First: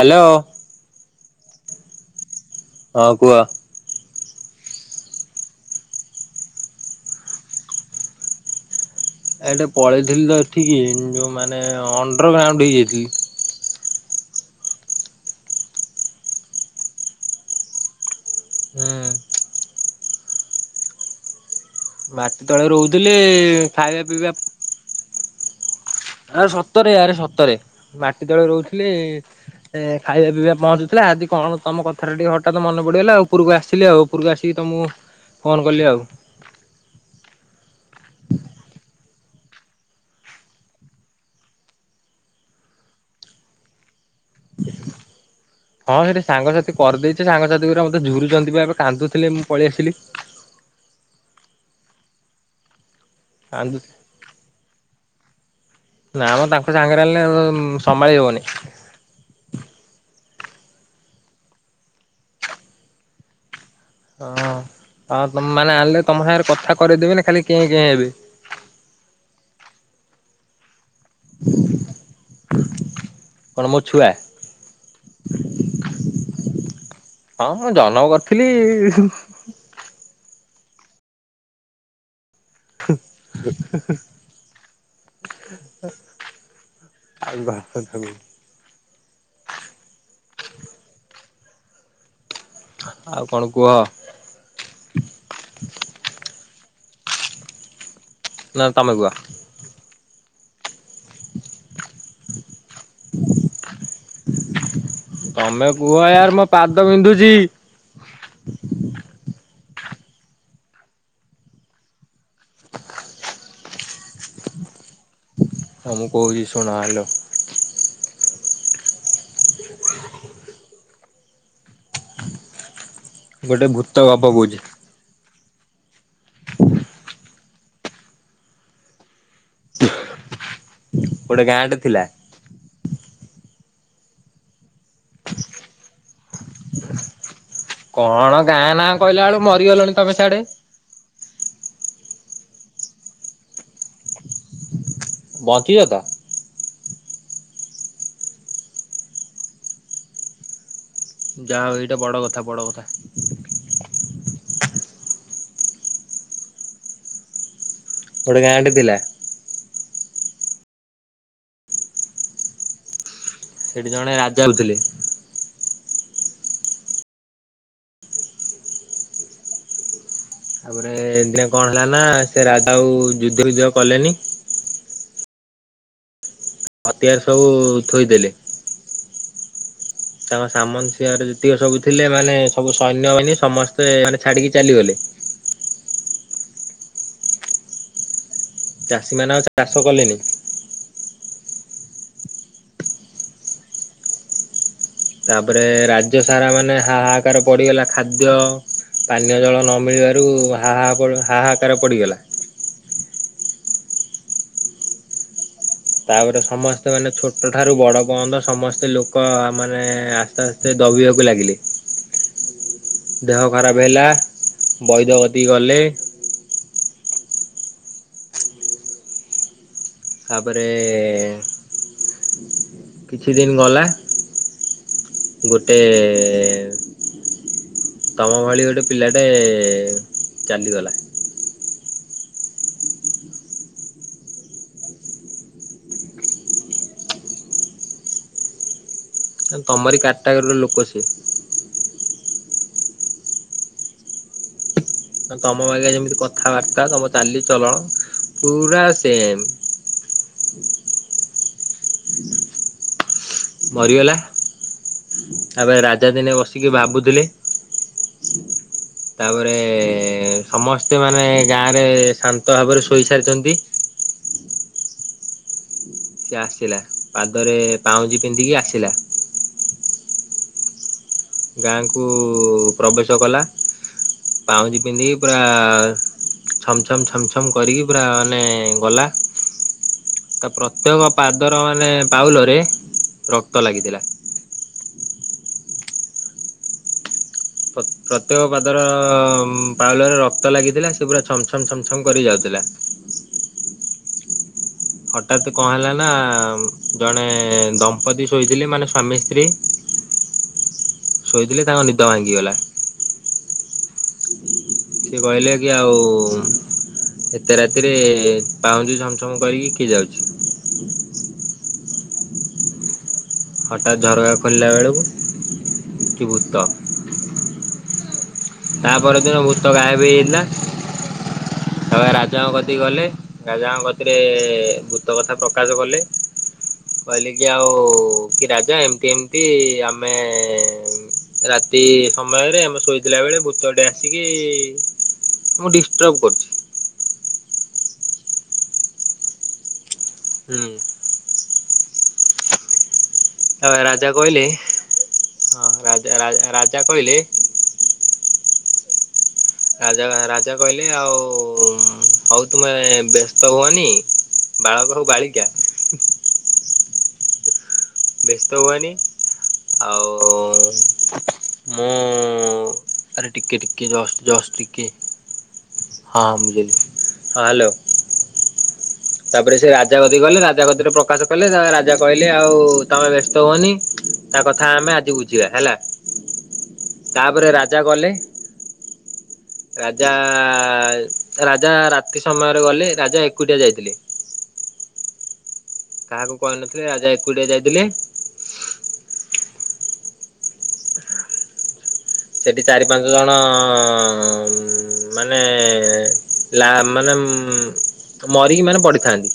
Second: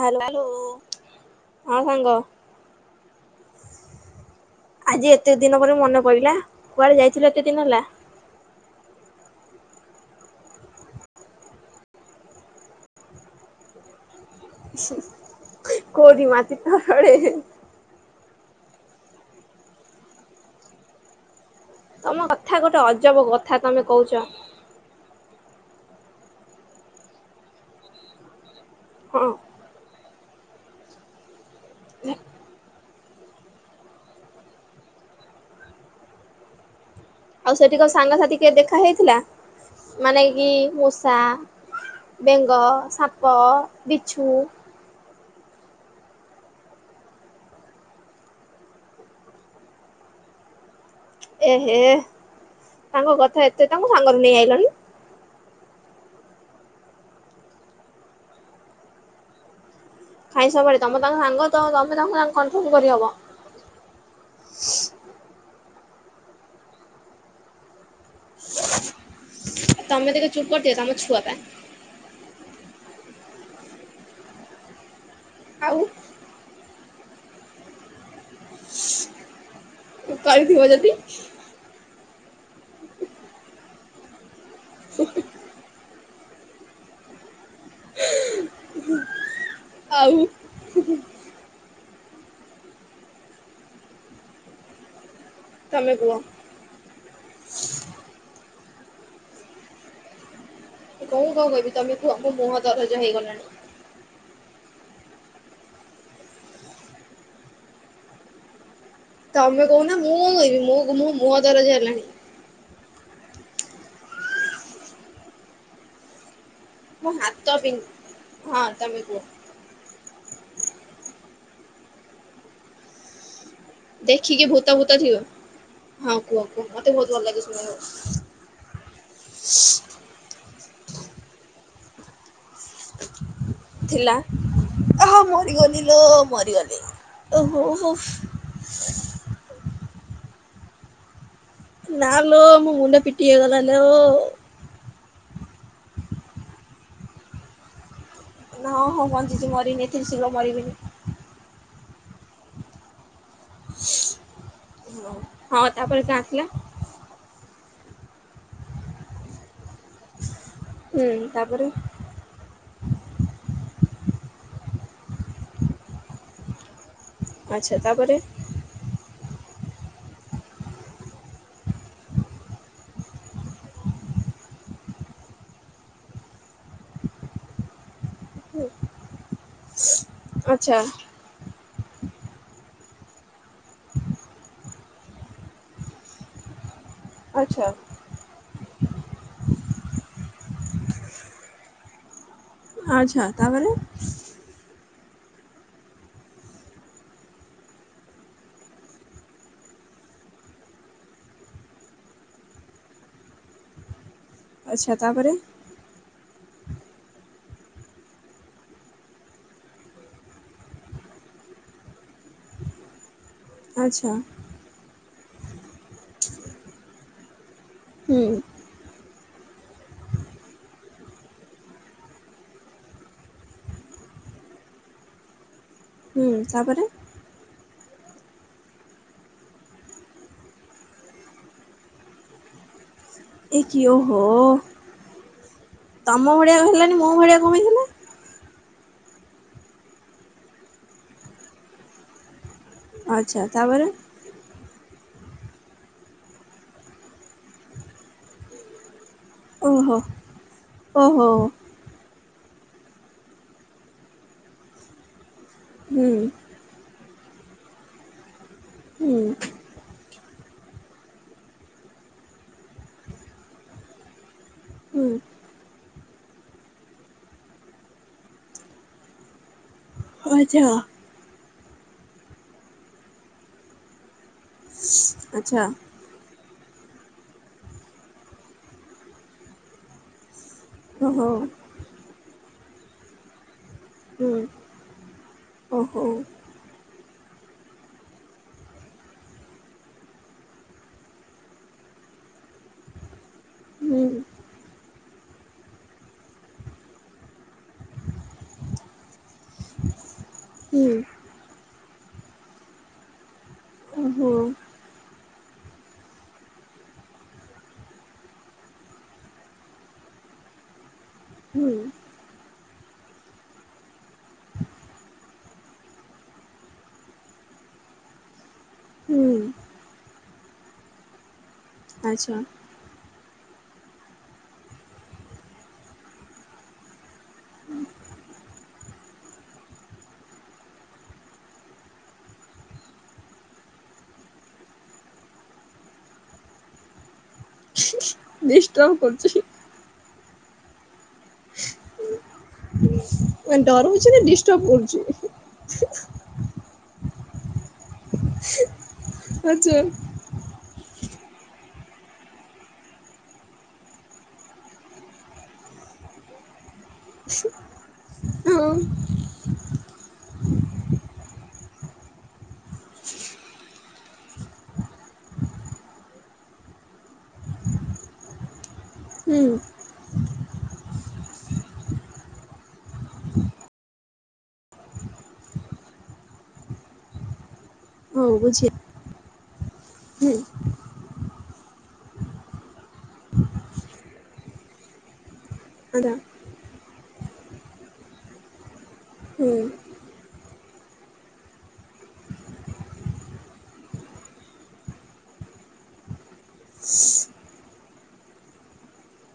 Hello hello ହଁ ସାଙ୍ଗ ହଁ କୁହ ଆଜି ଏତେ ଦିନ ପରେ ମନେ ପଇଲା କୁଆଡେ ଯାଇଥିଲ ଏତେ ଦିନ ହେଲା ଏ ଏଟେ ପଳେଇଥିଲି ତ ଏଠିକି ଯୋଉ ମାନେ ଅଣ୍ଡର ଗ୍ରାଉଣ୍ଡ ହେଇଯାଇଥିଲି କୋଡି ମାତି ତଡେ ହୁଁ ତମ ମାଟି କଥା ତଳେ ଗୋଟେ ରହୁଥିଲେ ଅଜବ କଥା ତମେ ଖାଇବା କହୁଛ ପିଇବା ଆରେ ସତରେ ଆରେ ସତରେ ମାଟି ତଳେ ରହୁଥିଲେ ହଁ ସେ ଖାଇବା ପିଇବା ପହଞ୍ଚୁଥିଲା ଆଜି କଣ ତମ କଥା ଟିକେ ହଠାତ୍ ମନ ପଡ଼ିଗଲା ଆଉ ଉପୂରକୁ ଆସିଲି ଆଉ ଉପୂରକୁ ଆସିକି ତ ମୁଁ ଫୋନ୍ କଲି ଆଉ ଆଉ ସେଠିକ ସାଙ୍ଗସାଥି କିଏ ଦେଖା ହେଇଥିଲା ମାନେ କି ମୂଷା ବେଙ୍ଗ ସାପ ବିଛୁ ହ ହଁ ସେଇଠି ସାଙ୍ଗସାଥି କରିଦେଇଛି ସାଙ୍ଗସାଥି ଗୁରା ମତେ ଝୁରୁଛନ୍ତି ବା ଏବେ କାନ୍ଦୁଥିଲେ ମୁଁ ପଳେଇ ଆସିଲି ଏହେ ତାଙ୍କ କଥା ଏତେ କାନ୍ଦୁ ତାଙ୍କୁ ସାଙ୍ଗରେ ନେଇ ଆଇଲନି ନା ମ ତାଙ୍କ ସାଙ୍ଗରେ ଆଣିଲେ ସମ୍ଭାଳି ହବନି କାଇଁ ସବାରେ ତମେ ତାଙ୍କ ସାଙ୍ଗ ତମେ ତାଙ୍କୁ କଣ୍ଟ୍ରୋଲ କରିହବ ହଁ ଆଉ ମାନେ ଆଣିଲେ ତମ ସାଙ୍ଗରେ କଥା କରିଦେବି ନା ଖାଲି କେ କେ ହେବି ତମେ ଦେଖ ଚୁଟ୍ କରିଦଅ ତମ ଛୁଆ ପା କଣ ମୋ ଛୁଆ ଆଉ ହଁଁ ମୁ ଜନମ କରିଥିଲି କରି ଥିବ ଯଦି ହେ ହେ ହେ ହେ ଆଉ ଭାତ ଖା ଆଉ ଆଉ କଣ କୁହ ତମେ କୁହ ନା ତମେ କୁୁହ ମୁଁ କଣ କହିବି ତମେ କୁହ ମୋ ମୁହଁ ଦରଜ ହେଇଗଲାଣି ତମେ କୁହ ୟାର ମୋ ପାଦ ବିନ୍ଧୁଛି ତମେ କହୁନ ମୁଁ କଣ କହିବି ମୁଁ ମୁହଁ ଦରଜ ହେଲାଣି ହଁ ମୁଁ କହୁଛି ଶୁଣ ହାଲ ତ ବିନ୍ ହଁ ମେ କୁହ ଗୋଟେ ଭୁ ଦେଖିକି ଭୂତ ଫୁତ ଥିବ ହଁ କୁହ କୁହ ମତେ ବହୁତ ଭଲ ଲାଗେ ଶୁଣ ଗୋଟେ ଗାଁଟେ ଥିଲା ଥିଲା ଆହା ମରିଗଲି ଲୋ ମରିଗଲି ଓହୋ ହୋ କଣ ଗାଁ ନାଁ କହିଲା ବେଳୁ ମରିଗଲଣି ତମେ ସିଆଡେ। ନାଁଲୋ ମୋ ମୁଣ୍ଡ ପିଟିହେଇଗଲା ଲୋ। ବଞ୍ଚିଚତ? ହଁ ହଁ ବଞ୍ଚିଛି ମରନି ଏତେ ଶୀଘ୍ର ମରିବିନି। ଯାହା ହଉ ଏଇଟା ବଡ଼ କଥା ବଡ଼ କଥା। ହଁ ତାପରେ କାହାର ଥିଲା। ଗୋଟେ ଗାଁ ଟେ ଥିଲା। ହୁଁ ତାପରେ। ସେଠି ଜଣେ ରାଜା ଆଉଥିଲେ। ଆଚ୍ଛା ତାପରେ। ତାପରେ ଦିନେ କଣ ହେଲା ନା ସେ ରାଜଆଉ ଯୁଦ୍ଧ ବିଜୟ କଲେନି। ହତିଆାର ସବୁ ଥୋଇଦେଲେ। ତାଙ୍କ ଆଚ୍ଛା। ସାମନ୍ତ ସିଂହାର ଯେତିକ ସବୁ ଥିଲେ ମାନେ ସବୁ ସୈନ୍ୟ ବାହିନୀ ସମସ୍ତେ ମାନେ ଛାଡିକି ଚାଲିଗଲେ। ଆଚ୍ଛା। ଚାଷୀମାନେ ଆଉ ଚାଷ କଲେନି। ଆଛା ତାପରେ? ତାପରେ ରାଜ୍ୟ ସାରା ମାନେ ହା ହାହାକାର ପଡିଗଲା ଖାଦ୍ୟ ପାନୀୟ ଜଳ ନ ମିଳିବାରୁ ହାହା ହାହାକାର ପଡ଼ିଗଲା। ଆଚ୍ଛା ତାପରେ? ତାପରେ ସମସ୍ତେ ମାନେ ଛୋଟ ଠାରୁ ବଡ ପଯ୍ୟନ୍ତ ସମସ୍ତେ ଲୋକ ମାନେ ଆସ୍ତେ ଆସ୍ ସେ ଦବିବାକୁ ଲାଗିଲେ। ଦେହ ଖରାପ ହେଲା ଆଚ୍ଛା ବୈଦ କତିକି ଗଲେ। ହୁଁ। ତାପରେ କିଛି ଦିନ ଗଲା ଗୋଟେ ହୁଁ ଏ ତାପରେ ତମ ଭଳି ଗୋଟେ ପିଲାଟେ ଚାଲିଗଲା। ଏ କି ଓହୋ ତମ ଭଳିଆକୁ ହେଲାନି ମୋ ଭଳିଆ କଣ ପାଇଁ ହେଲା। ତମରି କାଟାଗୋରି ର ଲୋକ ସେ। ଆଛା ତାପରେ? ତମ ବାଗିଆ ଯେମିତି କଥାବାର୍ତ୍ତା ତମ ଚାଲିଚଳଣ ପୁରା ସେମ। ଓହୋ ଓହୋ। ମରିଗଲା ତାପରେ ହୁଁ ରାଜା ଦିନେ ବସିକି ଭାବୁଥିଲେ। ହ ହୁଁ [inaudible] ତାପରେ ସମସ୍ତେ ମାନେ ଗାଁ ରେ ଶାନ୍ତ ଭାବରେ ଶୋଇ ସାରିଛନ୍ତି। ହୁଁ ସିଏ ଆସିଲା ପାଦରେ ପାଉଁଜି ପିନ୍ଧିକି ଆସିଲା। ଆଛା। ଗାଁକୁ ପ୍ରବେଶ କଲା ପାଉଁଜି ପିନ୍ଧିକି ପୁରା ଆଚ୍ଛା ଛମ ଛମ୍ ଛମ ଛମ୍ କରିକି ପୁରା ମାନେ ଗଲା ତା ପ୍ର ପ୍ରତ୍ୟେକ ଓହୋ ପାଦର ମାନେ ପାଉଲରେ ରକ୍ତ ଲାଗିଥିଲା। ହୁଁ ଓହୋ। ପ୍ରତ୍ୟେକ ପାଦର ପାଉଲରେ ରକ୍ତ ଲାଗିଥିଲା ସେ ପୁରା ଛମ ଛମ ଛମଛମ କରିକି ଯାଉଥିଲା। ହୁଁ [inaudible] ହଠାତ୍ କଣ ହେଲା ନା ଜଣେ ଦମ୍ପତି ଶୋଇଥିଲେ ମାନେ ସ୍ଵାମୀ ସ୍ତ୍ରୀ। ହୁଁ। ଶୋଇଥିଲେ ତାଙ୍କ ନିଦ ଭାଙ୍ଗିଗଲା। ଓହୋ। ସେ କହିଲେ କି ଆଉ ଏତେ ରାତିରେ ପାଉଁଜି ଝମଝମ କରିକି କିଏ ଯାଉଛି? ହୁଁ। ହଠାତ୍ ଝରକା ଖୋଲିଲା ବେଳକୁ କି ଭୂତ। ତା ପର ହୁଁ ଦିନ ଭୂତ ଗାଏବ୍ ହେଇଯାଇଥିଲା ତା ପରେ ଆଚ୍ଛା ରାଜାଙ୍କ କ ଗଲେ ରାଜାଙ୍କ କତିରେ ଭୂତ କଥା ପ୍ରକାଶ କଲେ। ମୁଁ କହିଲି କି ଆଉ କି ରାଜା ଏମିତି ଏମିତି ଆମେ ରାତି ସମୟରେ ଆମେ ଶୋଇଥିଲା ବେଳେ ଭୂତଟେ ଆସିକି ମୁଁ ଡିଷ୍ଟର୍ବ କରୁଛି। ହ [inaudible] ଡିଷ୍ଟର୍ବ କରୁଛି। ହୁଁ। ମାନେ ତା ପରେ ଡରଉଛି ରାଜା ନା କହିଲ ଡିଷ୍ଟର୍ବ କରୁଛି ହଁ ରାଜା ରାଜା କହିଲେ ହ [inaudible] ହଁ [inaudible] ରାଜା ରାଜା କହିଲେ ଆଉ ହଉ ତୁମେ ବ୍ୟସ୍ତ ହୁଅନି। ବାଳକ ହଉ ବାଳିକା ବ୍ୟସ୍ତ ହଁ ହୁଅନି? ଆଉ ମୁଁ ଆରେ ଟିକେ ଟିକେ ଜଷ୍ଟ ଜଷ୍ଟ ଟିକେ ହଁ ମୁଝିଲି ହଁ ହ୍ୟାଲୋ। ହୁଁ ତାପରେ ସେ ରାଜା କତିକି ଗଲେ ରାଜା କତିରେ ପ୍ରକାଶ କଲେ ତାପରେ ରାଜା କହିଲେ ଆଉ ତମେ ବ୍ୟସ୍ତ ହୁଅନି? ତା କଥା ଆମେ ଆଜି ବୁଝିବା ହେଲା ତାପରେ ରା ରାଜା ଗଲେ ହଉ ବୁଝି ରାଜା ହୁଁ ରାଜା ରାତି ସମୟରେ ଗଲେ ରାଜା ଏକୁଟିଆ ଯାଇଥିଲେ। ଆଚ୍ଛା କାହାକୁ କହିନଥିଲେ ରାଜା ଏକୁଟିଆ ଯାଇଥିଲେ। ହୁଁ। [inaudible] ସେଠି ଚାରି ପାଞ୍ଚ ଜଣ ମାନେ ଲା ମାନେ ମରିକି ମାନେ ପଡିଥାନ୍ତି।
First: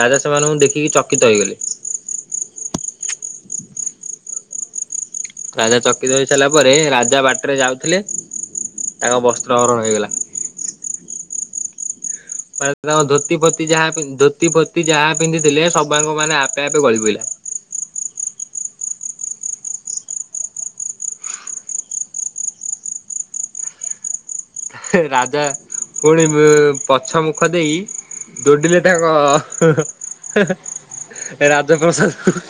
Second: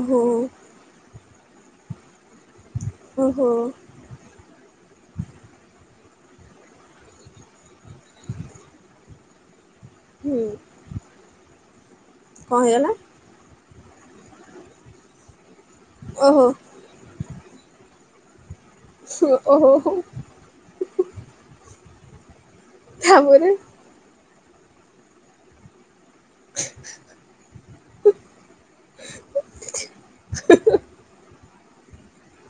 ରାଜା ସେମାନଙ୍କୁ ଦେଖିକି ଚକିତ ହେଇଗଲେ। ଓହୋ। ରାଜା ଚକିତ ହେଇ ସାରିଲା ପରେ ରାଜା ବାଟରେ ଯାଉଥିଲେ ତାଙ୍କ ବସ୍ତ୍ର ହରଣ ହେଇଗଲା। ହୁଁ। କଣ ହେଇଗଲା ତା ଧୋତି ଫୋତି ଯା ଧୋତି ଫୋତି ଯାହା ପିନ୍ଧିଥିଲେ ସବୁଯାଙ୍କ ମାନେ ଓହୋ ଆପେ ଆପେ ଗଳି ପଇଲା। ଓ ଓହୋ। ତାପରେ ରାଜା ପୁଣି ପଛ ମୁଖ ଦେଇ ଦୌଡ଼ିଲେ ତାଙ୍କ ରାଜପ୍ରସାଦକୁ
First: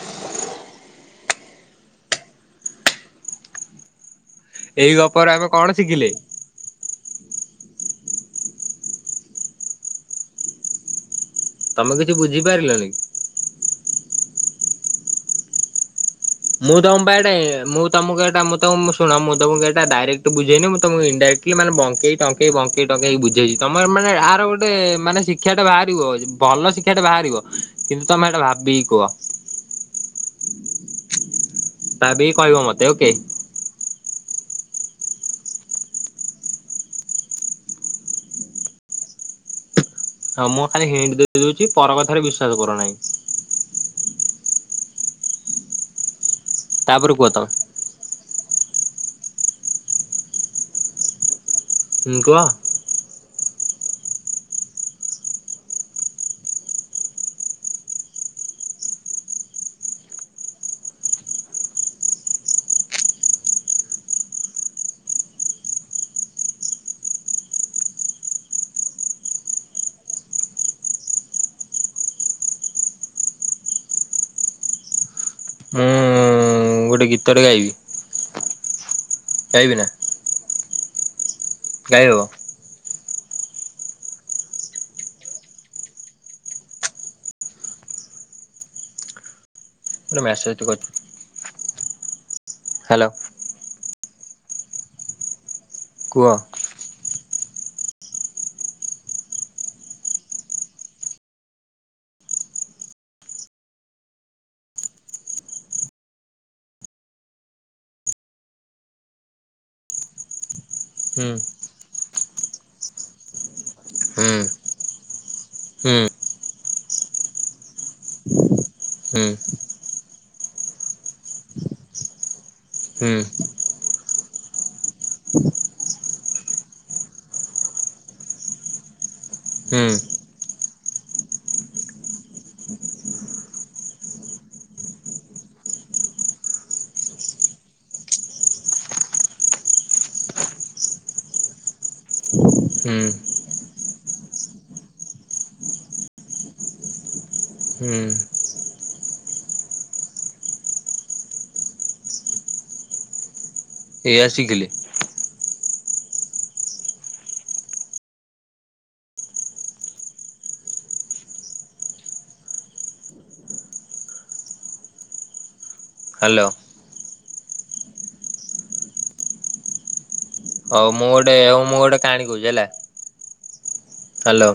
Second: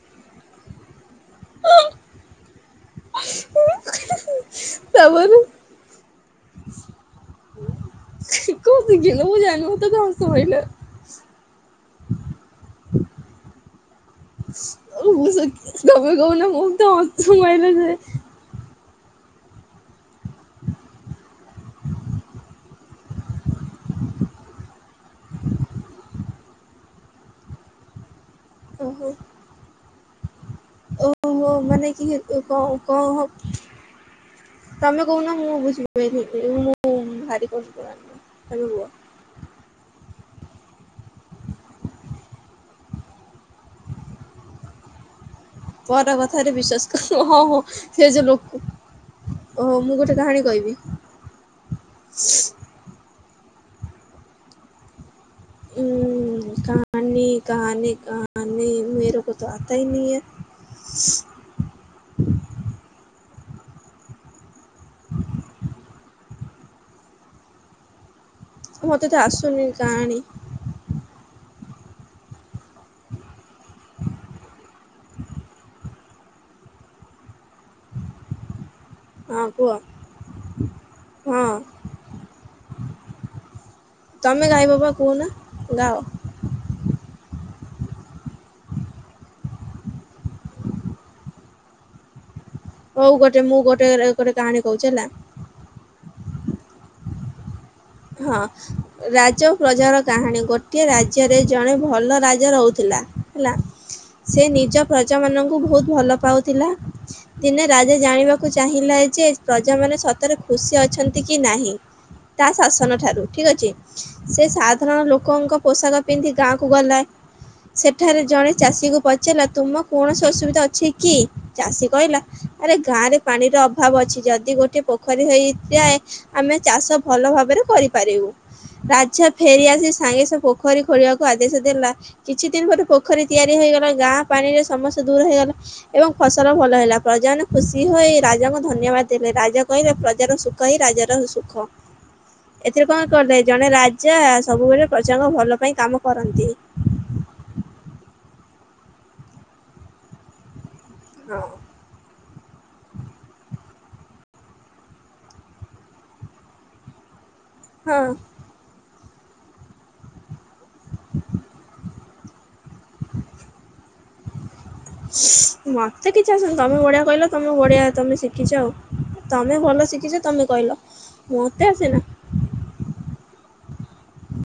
ଏଇ ଗପରୁ ତାପରେ ଆମେ କଣ ଶିଖିଲେ? [inaudible] ମତେ ତ ହସ ମାଇଲା। ତମେ କିଛି ବୁଝି ପାରିଲନି? ମୁଁ ସେ ତମେ କହୁନ? ମୁଁ ତ ତମ ପାଈଁ ହସ ଏଟା ମାଇଲା ମୁଁ ଯେ ତମକୁ ଏଟା ମୁଁ ତମ ଶୁଣ ମୁଁ ତୋମକୁ ଏଟା ଡାଇରେକ୍ଟ ବୁଝେଇନି ମୁଁ ତୋମକୁ ଇନଡାରେକ୍ଟଲି ମାନେ ବଙ୍କେଇ ଟଙ୍କେଇ ବଙ୍କେଇ ଟଙ୍କେଇ ବୁ ଝେଇଚି ତୋମର ମାନେ ଆର ଗୋଟେ ମାନେ ଶିକ୍ଷା ଟା ବାହାରିବ ଯେ ଭଲ ଶିକ୍ଷାଟେ ବାହାରିବ। କିନ୍ତୁ ତୋମେ ଏଟା ଭାବିକି କୁହ। ଓହୋ ଓହୋ ମାନେ କି ଭାବିକି କହିବ କଣ ମୋତେ ଓକେ। ତୋମେ କହୁନ ମୁଁ ବୁଝିବି [unintelligible] ମୁଁ ଭାରି କଷ୍ଟ [unintelligible] ତୋମେ କୁହ। ହଁ ମୁଁ ଖାଲି ହିଣ୍ଟି ଦେଇଦଉଛି ପର କଥାରେ ବିଶ୍ବାସ କରୁନାହିଁ। ପର କଥାରେ ବିଶ୍ଵାସ ତାପରେ କର କୁହ ହଁ, ତମେ ହଁ ସେ ଯେ ଲୋକ ଓହୋ, ମୁଁ ଗୋଟେ କାହାଣୀ କହିବି। ହୁଁ, କୁହ। [unintelligible] ମୋତେ ତ ଆସୁନି କାହାଣୀ। ଅଁ, ମୁଁ ଗୋଟେ ଗୀତଟେ ଗାଇବି। ହଁ ଗାଇବି କୁହ। ହଁ। ଗାାଇ ହବ। ତୋମେ ଗାଇବ ବା କୁହନା ଗାଅ। ଗୋଟେ ମେସେଜ୍ ଟେ କରି [inaudible] ହଉ ଗୋଟେ ମୁଁ ଗୋଟେ ରେ କରି କାହାଣୀ କହୁଛି ହେଲା। କୁହ। ହଁ ରାଜ ଓ ପ୍ରଜାର କାହାଣୀ, ଗୋଟିଏ ରାଜ୍ୟରେ ଜଣେ ଭଲ ରାଜା ରହୁଥିଲା। ହେଲା, ସେ ନିଜ ପ୍ରଜାମାନଙ୍କୁ ବହୁତ ଭଲ ପାଉଥିଲା। ଦିନେ ରାଜା ଜାଣିବାକୁ ଚାହିଁଲା ଯେ ପ୍ରଜା ମାନେ ସ ତରେ ଖୁସି ଅଛନ୍ତି ହୁଁ କି ନାହିଁ, ତା ଶାସନ ଠାରୁ ଠିକ ଅଛି। ହୁଁ ସେ ସା ସାଧାରଣ ଲୋକଙ୍କ ହୁଁ ପୋଷାକ ପିନ୍ଧି ଗାଁକୁ ଗଲେ ସେଠାରେ ଜଣେ ଚାଷୀକୁ ହୁଁ ପଚାରିଲା ତୁମ କୌଣସି ଅସୁବିଧା ଅଛି କି? ଚାଷୀ କହିଲା ଆରେ ଗାଁ ହୁଁ ରେ ପାଣିର ଅ ଅଭାବ ଅଛି ଯଦି ଗୋଟେ ପୋଖରୀ ହେଇଯାଏ ଆମେ ଚାଷ ଭଲ ଭାବରେ କରିପାରିବୁ। ରାଜା ଫେରି ହୁଁ ଆସି ସାଙ୍ଗେ ସେ ପୋଖରୀ ଖୋଳିବାକୁ ଆଦେଶ ଦେଲା। କିଛି ଦିନ ପରେ ପୋଖରୀ ତିଆରି ହେଇଗଲା, ଗାଁ ପାଣି ରେ ସମସ୍ୟା ଦୂର ହେଇଗଲା। ଏବଂ ଫସଲ ଭଲ ହେଲା, ପ୍ରଜାମାନେ ଖୁସି ହୋଇ ରାଜାଙ୍କୁ ଧନ୍ୟବାଦ ଦେଲେ। ରାଜା କହିଲେ ପ୍ରଜାର ସୁ କ ହି ରାଜର ସୁଖ। ଏଥିରେ ହୁଁ କଣ କଲେ? ଜଣେ ରାଜା ସବୁବେଳେ ପ୍ରଜାଙ୍କ ଭଲ ପାଇଁ କାମ କରନ୍ତି। ହୁଁ। ହଁ। ଏଇଆ ଶିଖିଲି। ହଁ। ହୁ ହ [inaudible] ମୋତେ କିଛି ହ୍ୟାଲୋ ଆସୁନି, ତୋମେ ବଢିଆ କହିଲ ତୋମେ ବଢ଼ିଆ, ତୋମେ ଶିଖିଛ, ତୋମେ ଭଲ ଶିଖିଛ। ତୋମେ ହଉ ମୁଁ ଗୋଟେ ହଉ ମୁଁ ଗୋଟେ କାହାଣୀ କହୁଚୁ ହେଲା। ହ୍ୟାଲୋ।